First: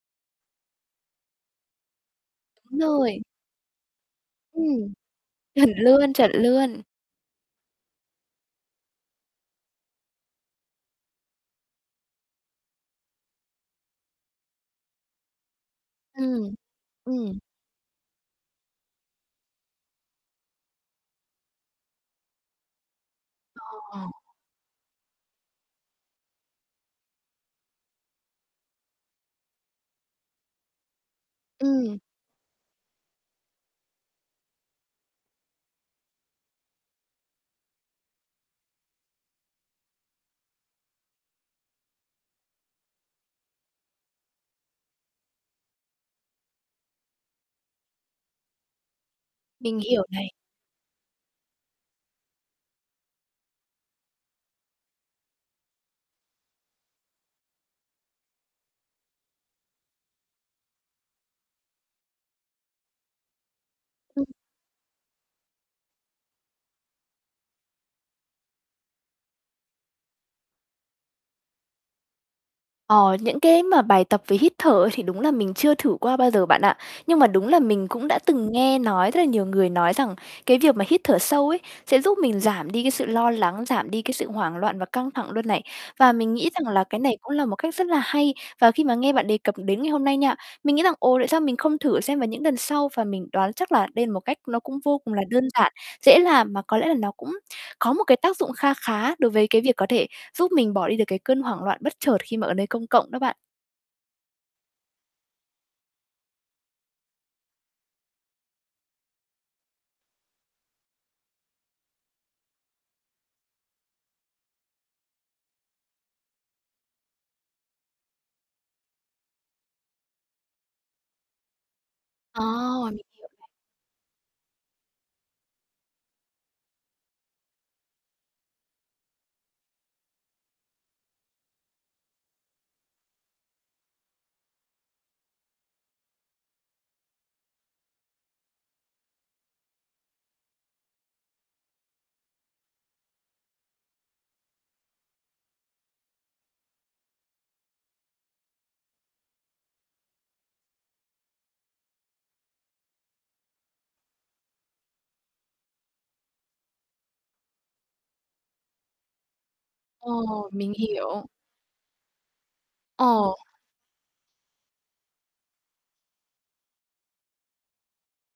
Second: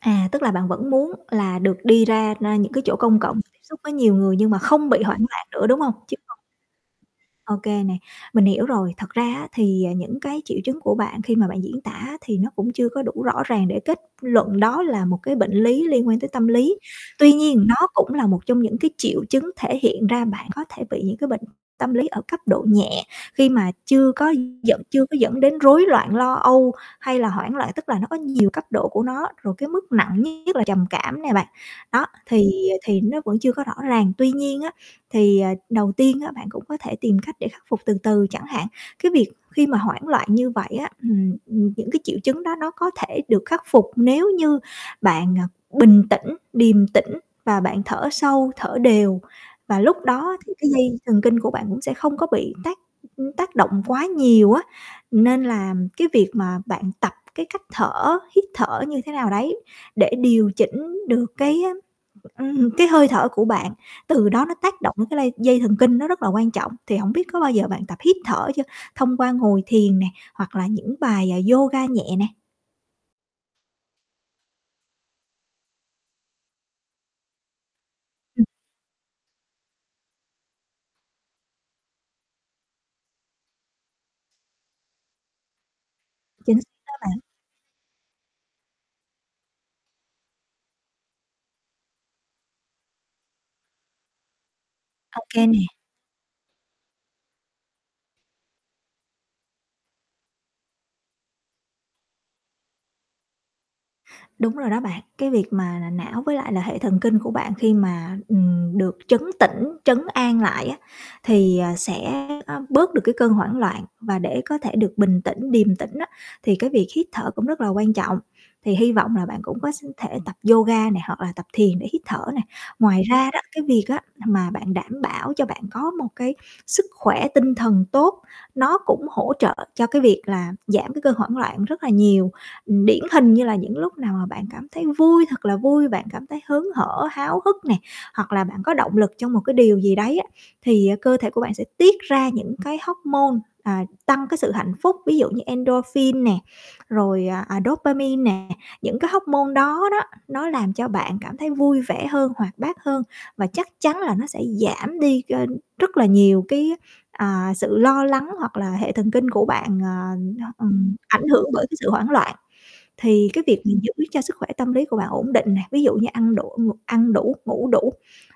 À, tức là bạn vẫn muốn là được đi ra na những Đúng cái chỗ rồi. công cộng tiếp xúc với nhiều người nhưng mà không Ừm, bị hoảng loạn nữa, chuẩn đúng hông? luôn, Chứ chuẩn không luôn. Ô kê nè, mình hiểu rồi. Thật ra á thì, ờ, những cái triệu chứng của bạn khi mà bạn diễn tả á, thì nó cũng chưa có đủ rõ ràng để kết luận đó là một cái bệnh lý liên quan tới tâm Ừm, lý. Tuy ừm. nhiên nó cũng là một trong những cái triệu chứng thể hiện ra bạn có thể bị những cái bệnh tâm lý ở cấp độ nhẹ, khi mà À. chưa có dẫn chưa có dẫn đến rối loạn lo âu, hay là hoảng loạn. Tức là nó có nhiều cấp độ của nó, rồi cái mức nặng nhất là trầm cảm nè bạn, Ừm. đó. Thì, à, thì nó vẫn chưa có rõ ràng. Tuy nhiên á thì, ờ, đầu tiên á bạn cũng có thể tìm cách để khắc phục từ từ chẳng hạn, cái việc khi mà hoảng loạn như vậy á ừm, ừm, những cái triệu chứng đó nó có thể được khắc phục nếu như bạn, à, bình tĩnh, điềm tĩnh và bạn thở sâu, thở đều, Mình và lúc hiểu này. đó thì cái dây thần kinh của bạn cũng sẽ không có bị tác, ưm, tác động quá nhiều á. Nên là cái việc mà bạn tập cái cách thở, hít thở như thế nào đấy để điều chỉnh được cái, á, ừm, cái hơi thở của bạn, Ừm. từ đó nó tác động cái lây dây thần kinh, nó rất là quan trọng. Thì hổng biết có bao giờ bạn tập hít thở chưa? Thông qua ngồi thiền nè hoặc là những bài, à, yoga nhẹ nè? Ờ, những cái mà bài tập về hít thở thì đúng là mình chưa thử qua bao giờ bạn ạ. Nhưng mà đúng là mình cũng đã Ừm. từng nghe nói rất là nhiều người nói rằng cái việc mà hít thở sâu ấy sẽ giúp mình giảm đi cái sự lo lắng, giảm đi cái sự hoảng loạn và căng thẳng luôn này. Và mình nghĩ Chính xác rằng là đó cái này bạn. cũng là một cách rất là hay. Và khi mà nghe bạn đề cập đến ngày hôm nay nha, mình nghĩ rằng, ồ, tại sao mình không thử xem vào những lần sau. Và mình đoán chắc là đây là một cách nó cũng vô cùng Ô là kê đơn nè. giản, dễ làm mà có lẽ là nó cũng có một cái tác dụng kha khá đối với cái việc có thể giúp mình bỏ đi được cái cơn hoảng loạn bất chợt khi mà ở nơi công cộng đó bạn. Đúng rồi đó bạn, cái việc mà là não với lại là hệ thần kinh của bạn khi mà, ừm, được trấn tĩnh, trấn an lại á thì, ờ, sẽ, a, bớt được cái cơn hoảng loạn và để có thể được bình tĩnh, điềm tĩnh á thì cái việc hít thở cũng rất là quan trọng. Thì hy vọng là bạn cũng có s thể tập yoga nè, hoặc là tập thiền để hít thở nè. Ờ. Mình Ngoài hiểu ra đó nè. cái việc á n mà bạn đảm bảo cho bạn có một cái sức khỏe tinh thần tốt, nó cũng hỗ trợ cho cái việc là giảm cái cơn hoảng loạn rất là nhiều. Ừm, điển hình như là những lúc nào mà bạn cảm thấy vui thật là vui, bạn cảm thấy hớn hở, háo hức nè, hoặc là bạn có động lực trong một cái điều gì đấy á, thì cơ thể của bạn sẽ tiết ra những cái hóc môn, à, tăng cái sự hạnh phúc. Ví dụ như endorphin nè, rồi, à, à, dopamine nè. Những cái hóc môn đó đó, nó làm cho bạn cảm thấy vui vẻ hơn, hoạt bát hơn và chắc chắn là nó sẽ giảm đi kênh rất là nhiều cái, à, sự lo lắng hoặc là hệ thần kinh của bạn, à, Ồ, mình ừm, hiểu. ảnh hưởng bởi cái sự hoảng loạn. Thì cái Ồ. việc mình giữ cho sức khỏe tâm lý của bạn ổn định nè, ví dụ như ăn đủ, ng ăn đủ, ngủ đủ,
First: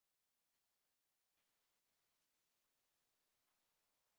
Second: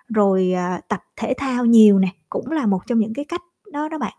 rồi, à, tập thể thao nhiều nè, cũng là một trong những cái cách đó đó bạn.